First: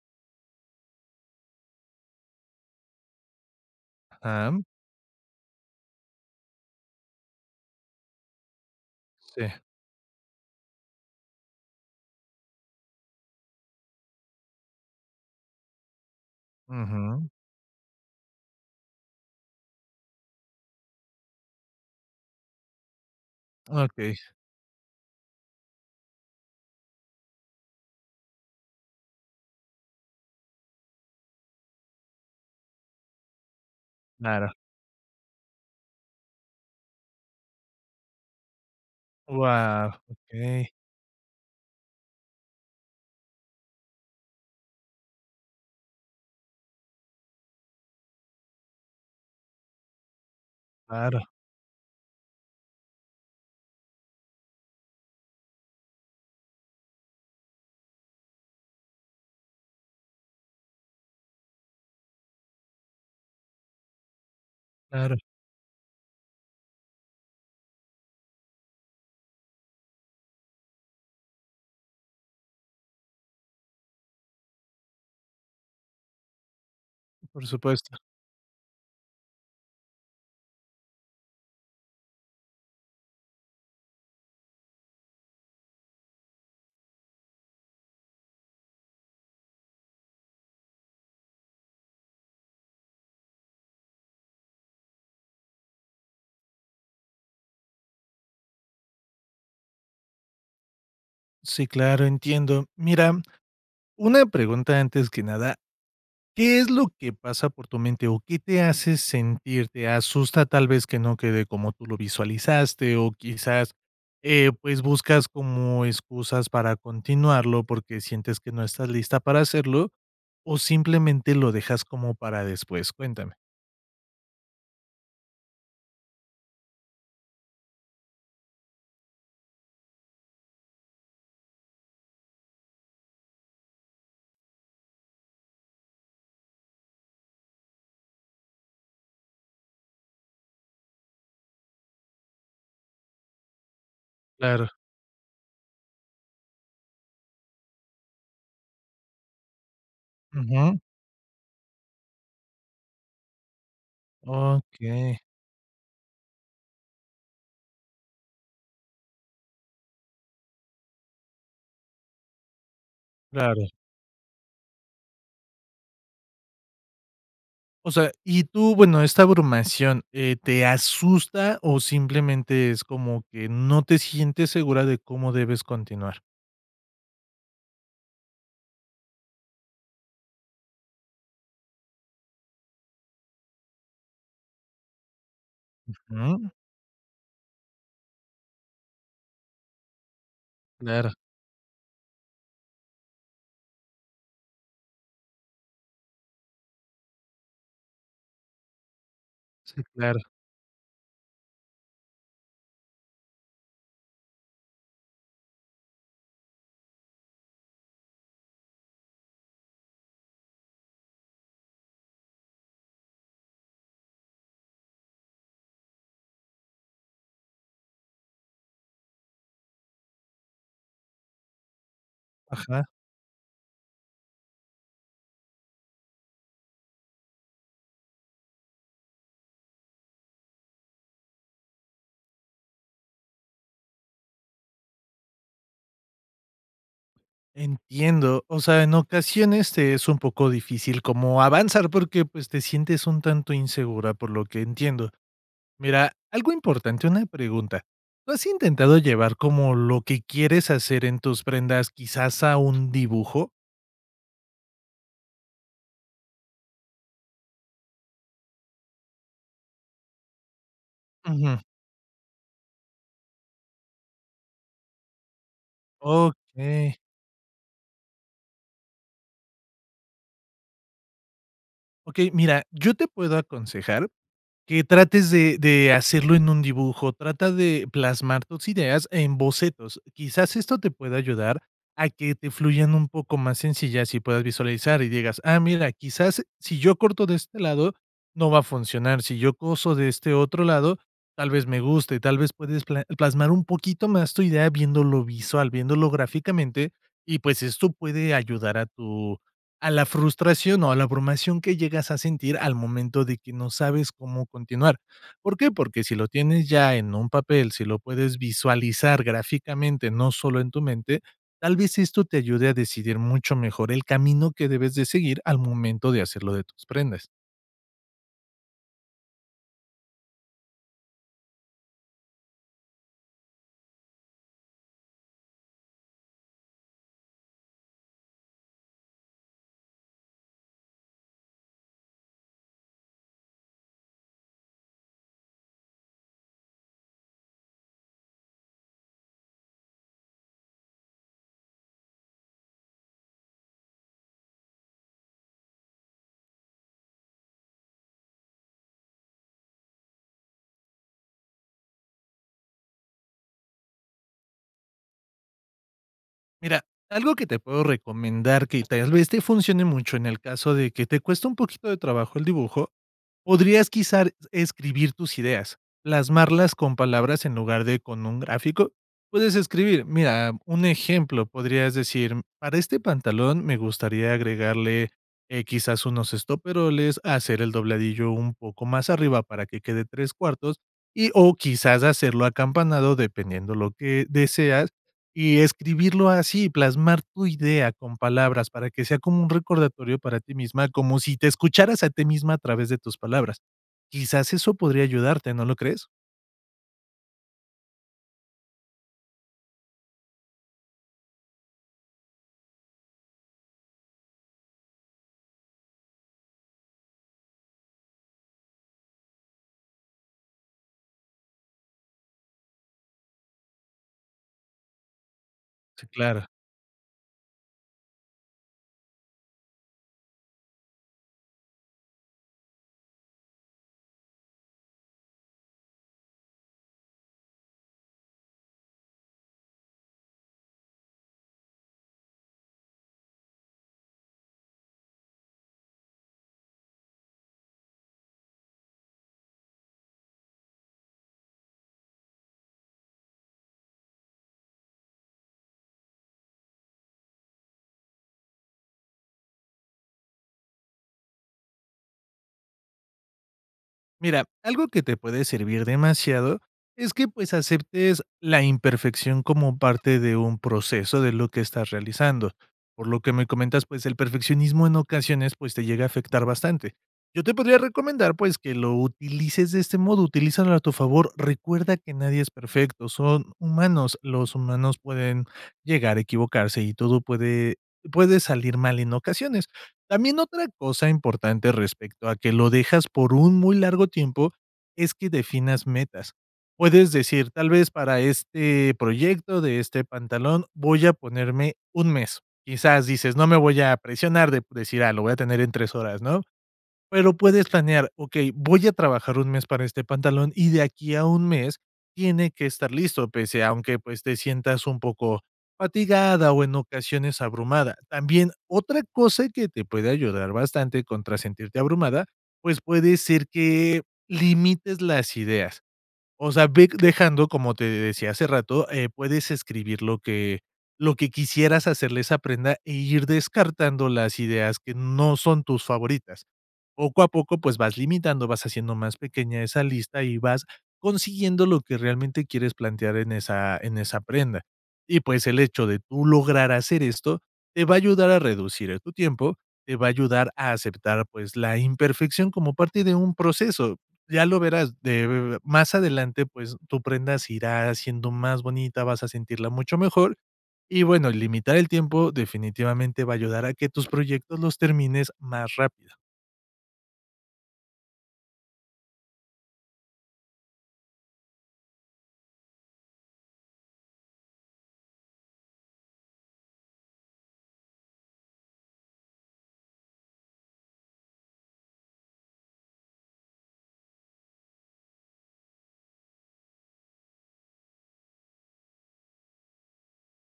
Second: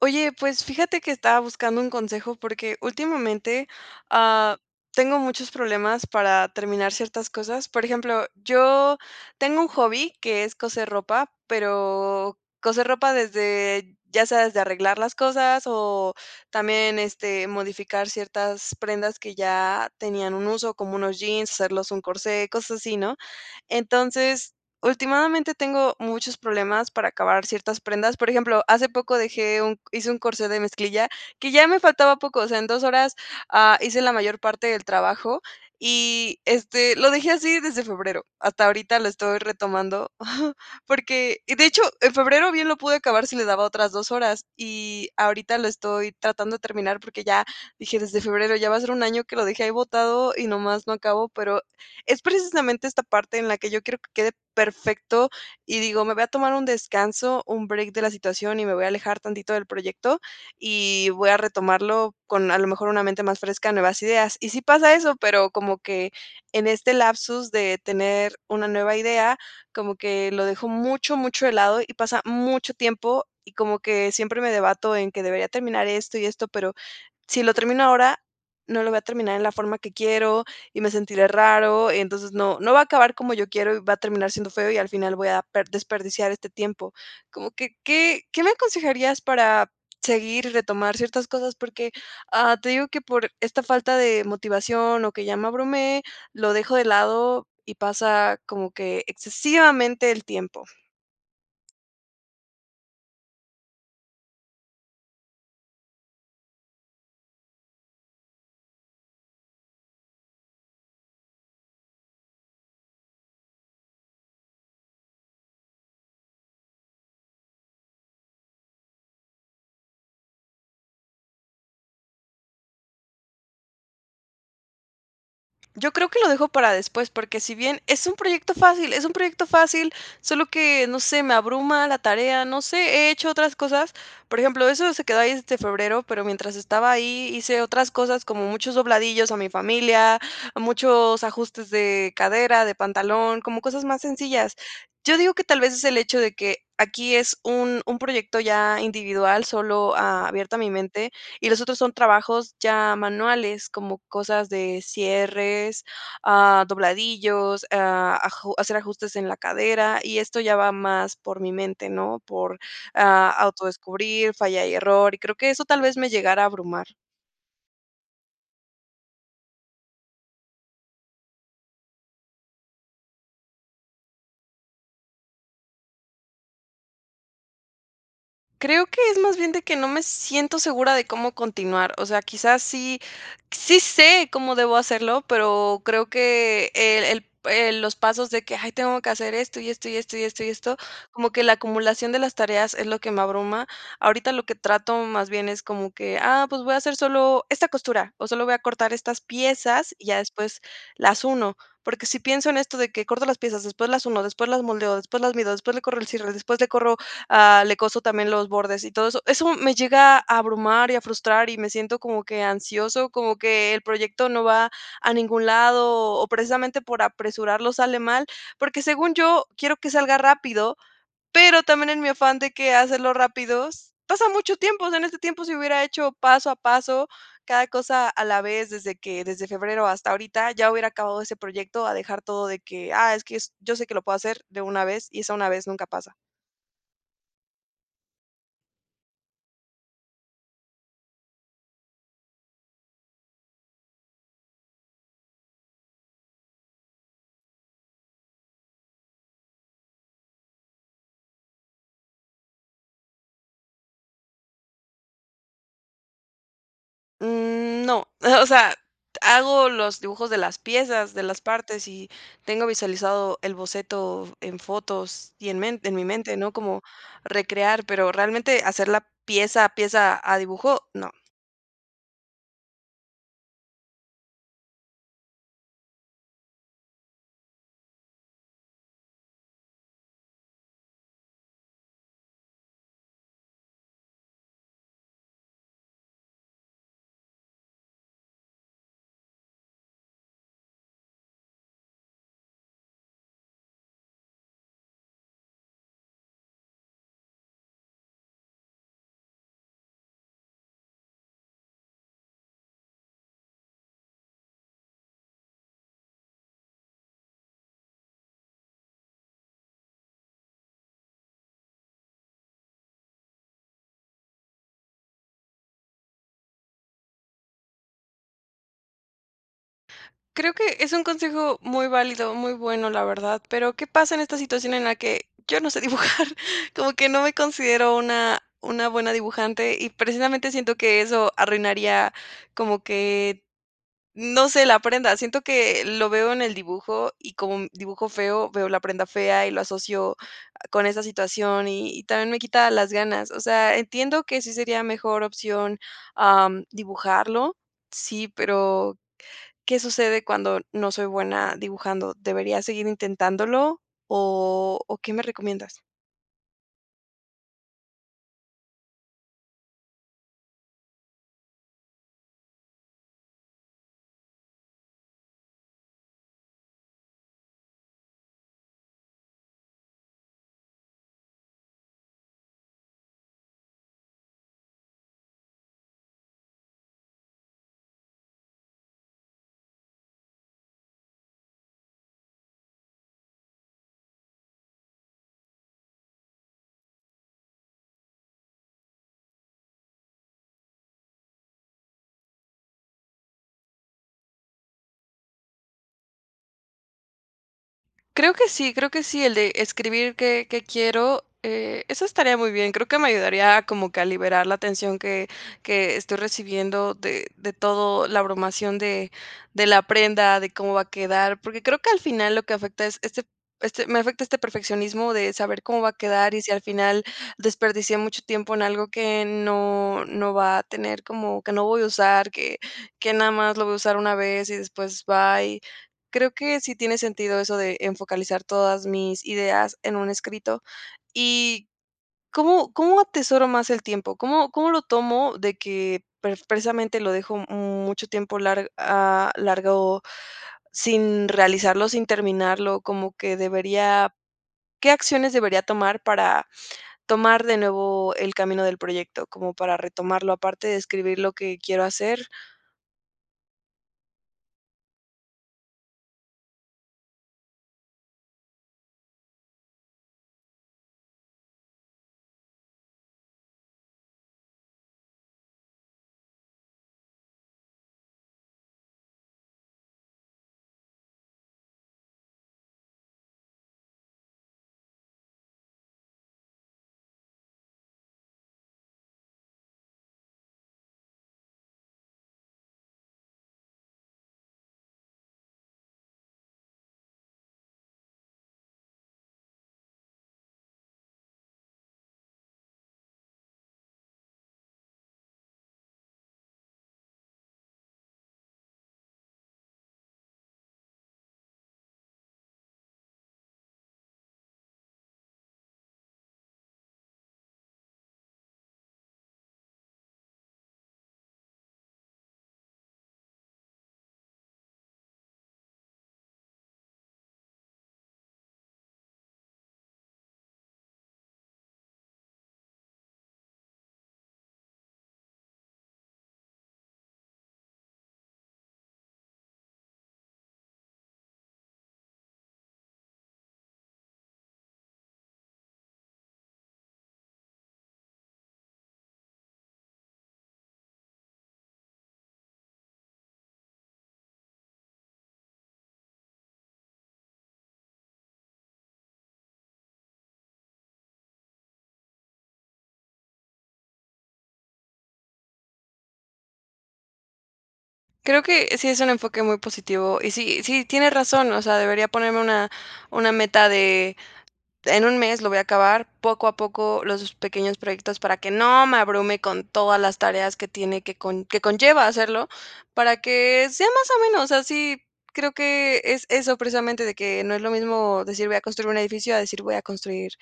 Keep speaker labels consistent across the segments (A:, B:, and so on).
A: Oye, pues, fíjate que estaba buscando un consejo porque últimamente, ah,
B: Ajá.
A: tengo muchos problemas para terminar ciertas cosas. Por ejemplo, yo
B: Sí.
A: tengo un hobby que es coser ropa, pero coser ropa desde ya sea desde arreglar las cosas o también
B: Ujú.
A: este modificar ciertas prendas que ya tenían un uso, como unos jeans, hacerlos un corsé, cosas así, ¿no?
B: Okey.
A: Entonces últimadamente tengo muchos problemas para acabar ciertas prendas. Por ejemplo, hace poco dejé un hice un corsé de mezclilla que ya me faltaba poco, o sea, en 2 horas, ah, hice la mayor
B: Claro.
A: parte del trabajo y este lo dejé así desde febrero. Hasta ahorita lo estoy
B: Wao,
A: retomando
B: okey.
A: porque de hecho, en febrero bien lo pude acabar si le daba otras 2 horas y ahorita lo estoy tratando de terminar porque ya dije desde febrero ya va a ser un año que lo dejé ahí botado y nomás no
B: Claro.
A: acabo, pero es precisamente esta parte en la que yo quiero que quede perfecto y digo: "me voy a tomar un descanso, un break de la situación y me voy a alejar tantito del proyecto y voy a retomarlo con a lo mejor una mente más fresca, nuevas ideas", y si pasa eso,
B: Claro.
A: pero como que en este lapsus de tener una nueva idea como que lo dejo mucho, mucho de lado y pasa mucho tiempo y como que siempre me debato en que debería terminar esto y esto, pero si
B: Por
A: lo termino
B: supuesto.
A: ahora, no lo voy a terminar en la forma que quiero y me sentiré raro, entonces no no va a acabar como yo quiero y va a terminar siendo feo y al final voy a per desperdiciar este tiempo, ¿como qué qué qué me aconsejarías para seguir y retomar ciertas cosas? Porque, ah, te digo que por esta falta de motivación o que ya me abrume, lo dejo de lado y pasa como que excesivamente el tiempo.
B: Sí, claro, entiendo. Mira, una pregunta antes que nada, ¿qué es lo que pasa por tu mente o qué te hace sentirte asusta tal vez que no quede como tú lo visualizaste o quizás, eh, pues, buscas como excusas para continuarlo porque sientes que no estás lista para hacerlo o simplemente lo dejas como para después? Cuéntame.
A: Yo creo que lo dejo para después, porque si bien es un proyecto fácil es un proyecto fácil, solo que, no sé, me abruma la tarea, no sé, he hecho otras cosas, por ejemplo, eso se quedó ahí desde febrero, pero mientras estaba ahí hice otras cosas, como muchos dobladillos a mi familia, muchos ajustes de cadera, de pantalón, como cosas más sencillas,
B: Claro.
A: yo digo que tal vez es el hecho de que aquí es un un proyecto ya individual, solo abierto a mi
B: Ujú.
A: mente y los otros son trabajos ya manuales como cosas de
B: Okey.
A: cierres, ah, dobladillos, ah, aju hacer ajustes en la cadera, y esto ya va más por mi mente, ¿no?, por, ah,
B: Claro.
A: autodescubrir, falla y error y creo que eso tal vez me llegara a abrumar.
B: O sea, ¿y tú, bueno, esta abrumación, eh, te asusta o simplemente es como que no te sientes segura de cómo debes continuar?
A: Creo que es más bien de que no me siento segura de cómo continuar, o sea, quizás sí sí sé cómo debo hacerlo, pero creo
B: Ujú.
A: que el el el los pasos de que hay, tengo que hacer esto, y esto, y esto y esto y esto
B: Claro.
A: como que la acumulación de las tareas es lo que me abruma, ahorita lo que trato más bien es como que, ah, pues voy a hacer solo esta costura o solo voy a cortar estas
B: Sí,
A: piezas y ya
B: claro.
A: después las uno, porque si pienso en esto de que corto las piezas después las uno, después las moldeo, después las mido, después le corro el cierre, después le corro, ah, le coso también los bordes y todo eso, eso me llega a abrumar, y a frustrar y me siento como que ansioso, como que el proyecto no va a ningún lado o o precisamente por apresurarlo sale mal, porque según yo quiero que salga rápido, pero también en mi afán de que
B: Ajá.
A: hacerlo rápidos pasa mucho tiempo, o sea en este tiempo si hubiera hecho paso a paso cada cosa a la vez desde que desde febrero hasta ahorita ya hubiera acabado ese proyecto a dejar todo de que, ah, es que yo s yo sé que lo puedo hacer de una vez y esa una vez, nunca pasa.
B: Entiendo, o sea, en ocasiones es un poco difícil como avanzar porque pues te sientes un tanto insegura, por lo que entiendo. Mira, algo importante, una pregunta, ¿lo has intentado llevar como lo que quieres hacer en tus prendas, quizás a un dibujo?
A: Mm, no. O sea, hago los dibujos de las piezas, de las
B: Ujú.
A: partes y, tengo visualizado el boceto en fotos y en men en mi mente, ¿no? Como,
B: Okey.
A: recrear pero realmente hacerla pieza a pieza, a dibujo, no.
B: Okey, mira, yo te puedo aconsejar, que trates de de hacerlo en un dibujo, trata de, plasmar tus ideas en bocetos, quizás esto te pueda ayudar a que te fluyan un poco más sencillas y puedas visualizar y digas: "Ah, mira, quizás si yo corto de este lado, no va a funcionar, si yo coso de este otro lado, tal vez me guste". Tal vez puedes pla plasmar un poquito más tu idea, viéndolo visual, viéndolo gráficamente y pues esto puede ayudar a tu a la frustración o a la abrumación que llegas a sentir al momento de que no sabes cómo continuar. ¿Por qué? Porque si lo tienes ya en un papel, si lo puedes visualizar gráficamente no sólo en tu mente, tal vez esto te ayude a decidir mucho mejor el camino que debes de seguir al momento de hacer lo de tus prendas.
A: Creo que es un consejo muy válido, muy bueno, la verdad. Pero, ¿qué pasa en esta situación en la que, yo no sé dibujar como que no me considero una una buena dibujante y precisamente siento que eso arruinaría como que, no sé, la prenda? Siento que lo veo en el dibujo y como un dibujo feo, veo la prenda fea y lo asocio, ah, con esa situación y y también me quita las ganas. O sea, entiendo que sí sería mejor opción, ah, dibujarlo sí, pero, ¿Qué sucede cuando no soy buena dibujando? ¿Debería seguir intentándolo? ¿O o qué me recomiendas?
B: Mira, algo que te puedo recomendar que tal vez te funcione mucho en el caso de que te cueste un poquito de trabajo el dibujo, podrías quizás escribir tus ideas. Plasmarlas con palabras en lugar de con un gráfico. Puedes escribir mira, un ejemplo. Podrías decir: "Para este pantalón me gustaría agregarle, eh, quizás unos estoperoles hacerle el dobladillo un poco más arriba para que quede 3/4 y o quizás hacerlo acampanado", dependiendo de lo que deseas y escribirlo así y plasmar tu idea con palabras para que sea como un recordatorio para ti misma, como si te escucharas a ti misma a través de tus palabras. Quizás eso podría ayudarte, ¿no lo crees?
A: Creo que sí, creo que sí, el de escribir que que quiero, eh, eso estaría muy bien, creo que me ayudaría como que a liberar la tensión que que estoy recibiendo de de todo la abrumación de de la prenda de cómo va a quedar porque creo que al final lo que afecta es este este me afecta este perfeccionismo de saber cómo va a quedar y
B: Claro.
A: si al final desperdicié mucho tiempo en algo que no no va a tener, como que no voy a usar que que nada más lo voy a usar una vez y después bye, creo que sí tiene sentido eso de focalizar todas mis ideas en un escrito y, ¿cómo cómo atesoro más el tiempo? ¿Cómo cómo lo tomo de que precisamente lo dejo mucho tiempo lar a alargo sin realizarlo, sin terminarlo?¿Como que debería qué acciones debería tomar para tomar de nuevo el camino del proyecto, como para retomarlo, aparte de escribir lo que quiero hacer?
B: Mira, algo que te puede servir demasiado es que pues aceptes la imperfección como parte de un proceso de lo que estás realizando, por lo que me comentas, pues el perfeccionismo en ocasiones, pues te llega a afectar bastante. Yo te podría recomendar, pues que lo utilices de este modo, utilízalo a tu favor. Recuerda que nadie es perfecto. Son humanos. Los humanos pueden llegar a equivocarse y todo puede puede salir mal en ocasiones. También otra cosa importante respecto a que lo dejas por un muy largo tiempo, es que definas metas. Puedes decir, tal vez para este proyecto de este pantalón, voy a ponerme un mes. Quizás dices no me voy a presionar de decir: "Ah, lo voy a tener en tres horas", no? Pero puedes planear: "Okey, voy a trabajar un mes para este pantalón y de aquí a un mes tiene que estar listo", pese aunque pues te sientas un poco fatigada o en ocasiones abrumada. También otra cosa que te puede ayudar bastante contra sentirte abrumada, pues puede ser que limites las ideas. O sea, ve dejando, como te decía hace rato, eh, puedes escribir lo que, lo que quisieras hacerle a esa prenda e ir descartando las ideas que no son tus favoritas. Poco a poco, pues vas limitando, vas haciendo más pequeña esa lista y vas consiguiendo lo que realmente quieres plantear en esa en esa prenda y, pues, el hecho de tú lograr hacer esto te va a ayudar a reducir tu tiempo, te va a ayudar a aceptar, pues la imperfección como parte de un proceso. Ya lo verás de más adelante, pues tu prenda se irá haciendo más bonita. Vas a sentirla mucho mejor y bueno, limitar el tiempo definitivamente va a ayudar a que tus proyectos los termines más rápido.
A: Creo que sí es un enfoque muy positivo, y sí sí, tiene razón. O sea, debería ponerme una una meta de, en 1 mes lo voy a acabar, poco a poco, los pequeños proyectos para que no me abrume con todas las tareas que tiene que con que conlleva hacerlo, para que sea más o menos así. Creo que, es eso precisamente de que, no es lo mismo decir: "Voy a construir un edificio.", a decir: "Voy a construir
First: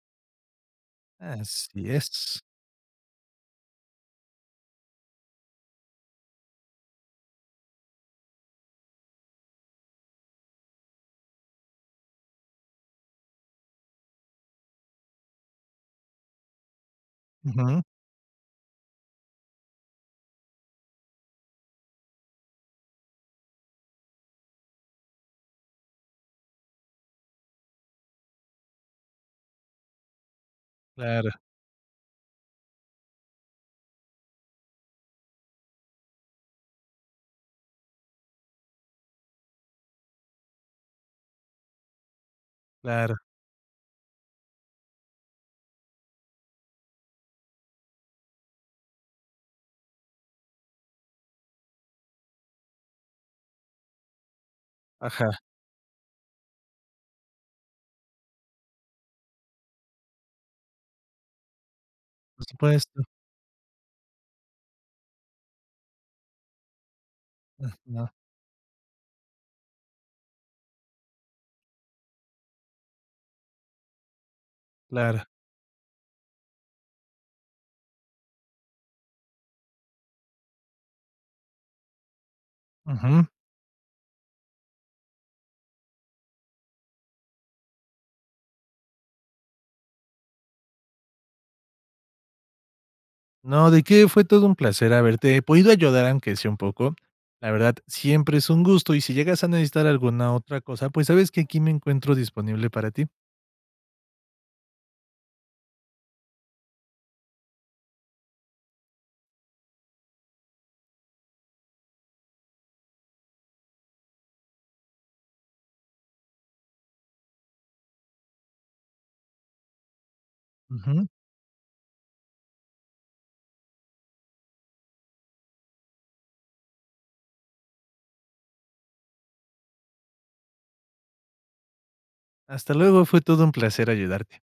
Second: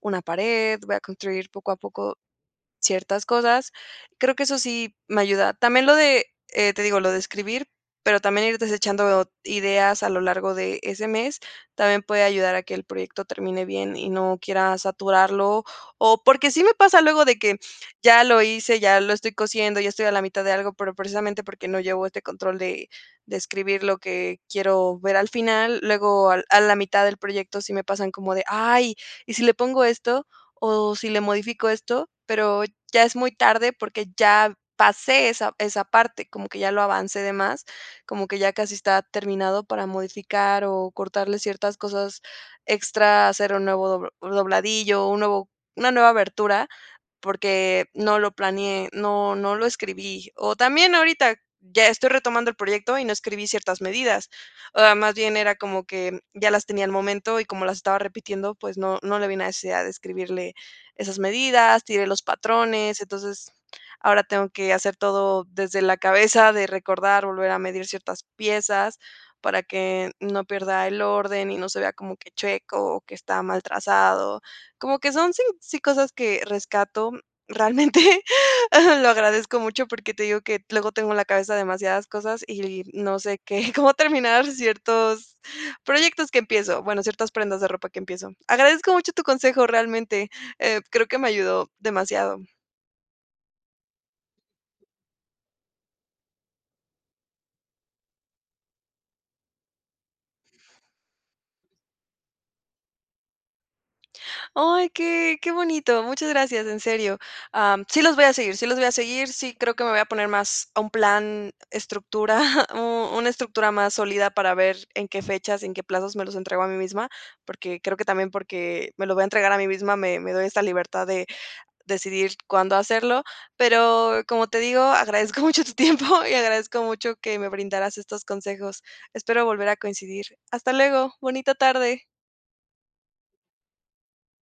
A: una pared, voy a construir poco a
B: Así
A: poco,
B: es.
A: ciertas cosas". Creo que eso sí, me ayuda. También lo de, eh, te digo lo de escribir. Pero también ir desechando ideas a lo largo de ese mes, también puede ayudar a que el proyecto termine bien y no quiera saturarlo. O, porque sí me pasa luego, de que
B: Ujú.
A: ya lo hice, ya lo estoy cosiendo, ya estoy a la mitad de algo, pero precisamente porque no llevo este control de de escribir lo que quiero ver al final. Luego, al a la mitad del proyecto sí me pasan como de: "Ay, ¿y si le pongo esto?, o, ¿si le
B: Claro.
A: modifico esto?". Pero, ya es muy tarde porque ya pasé esa esa parte, como que ya lo avancé de más, como que ya casi está terminado para modificar, o cortarle ciertas cosas
B: Claro.
A: extra, hacer un nuevo do dobladillo o un nuevo una nueva abertura, porque, no lo planeé, no no lo escribí. O también ahorita, ya estoy retomando el proyecto, y no escribí ciertas medidas. O más bien
B: Ajá.
A: era como que, ya las tenía al momento y como las estaba repitiendo, pues, no no le ví la necesidad de escribirle, esas medidas. Tiré los
B: Por
A: patrones.
B: supuesto.
A: Entonces ahora tengo que hacer todo desde la cabeza, de recordar, volver a medir
B: Ajá.
A: ciertas piezas, para que no pierda el orden y no se vea como que checo, o que está mal trazado. Como que
B: Claro.
A: son sí, sí, cosas que rescato, realmente. Lo agradezco mucho porque te digo que luego tengo en la cabeza demasiadas cosas y no
B: Ujú.
A: sé, qué cómo terminar ciertos, proyectos que empiezo. Bueno, ciertas prendas de ropa que empiezo. Agradezco mucho tu consejo, realmente. Eh, creo que me ayudó demasiado.
B: No, de qué, fue todo un placer haberte, podido ayudar, aunque sea un poco. La verdad, siempre es un gusto. Y si llegas a necesitar alguna otra cosa, pues sabes que aquí me encuentro disponible para ti.
A: Ay, qué qué bonito. Muchas gracias. En serio. Am, sí, los voy a seguir sí los voy a seguir. Sí, creo que me voy a poner más a un plan estructura, una estructura más sólida para ver en qué fechas, en qué plazos me los entrego a mí misma, porque creo que también porque me lo voy a entregar a mí misma, me me doy esa
B: Ujú.
A: libertad de, decidir cuándo hacerlo. Pero, como te digo, agradezco mucho tu tiempo, y agradezco mucho que me brindaras estos consejos. Espero volver a coincidir. Hasta luego. Bonita tarde.
B: Hasta luego. Fue todo un placer ayudarte.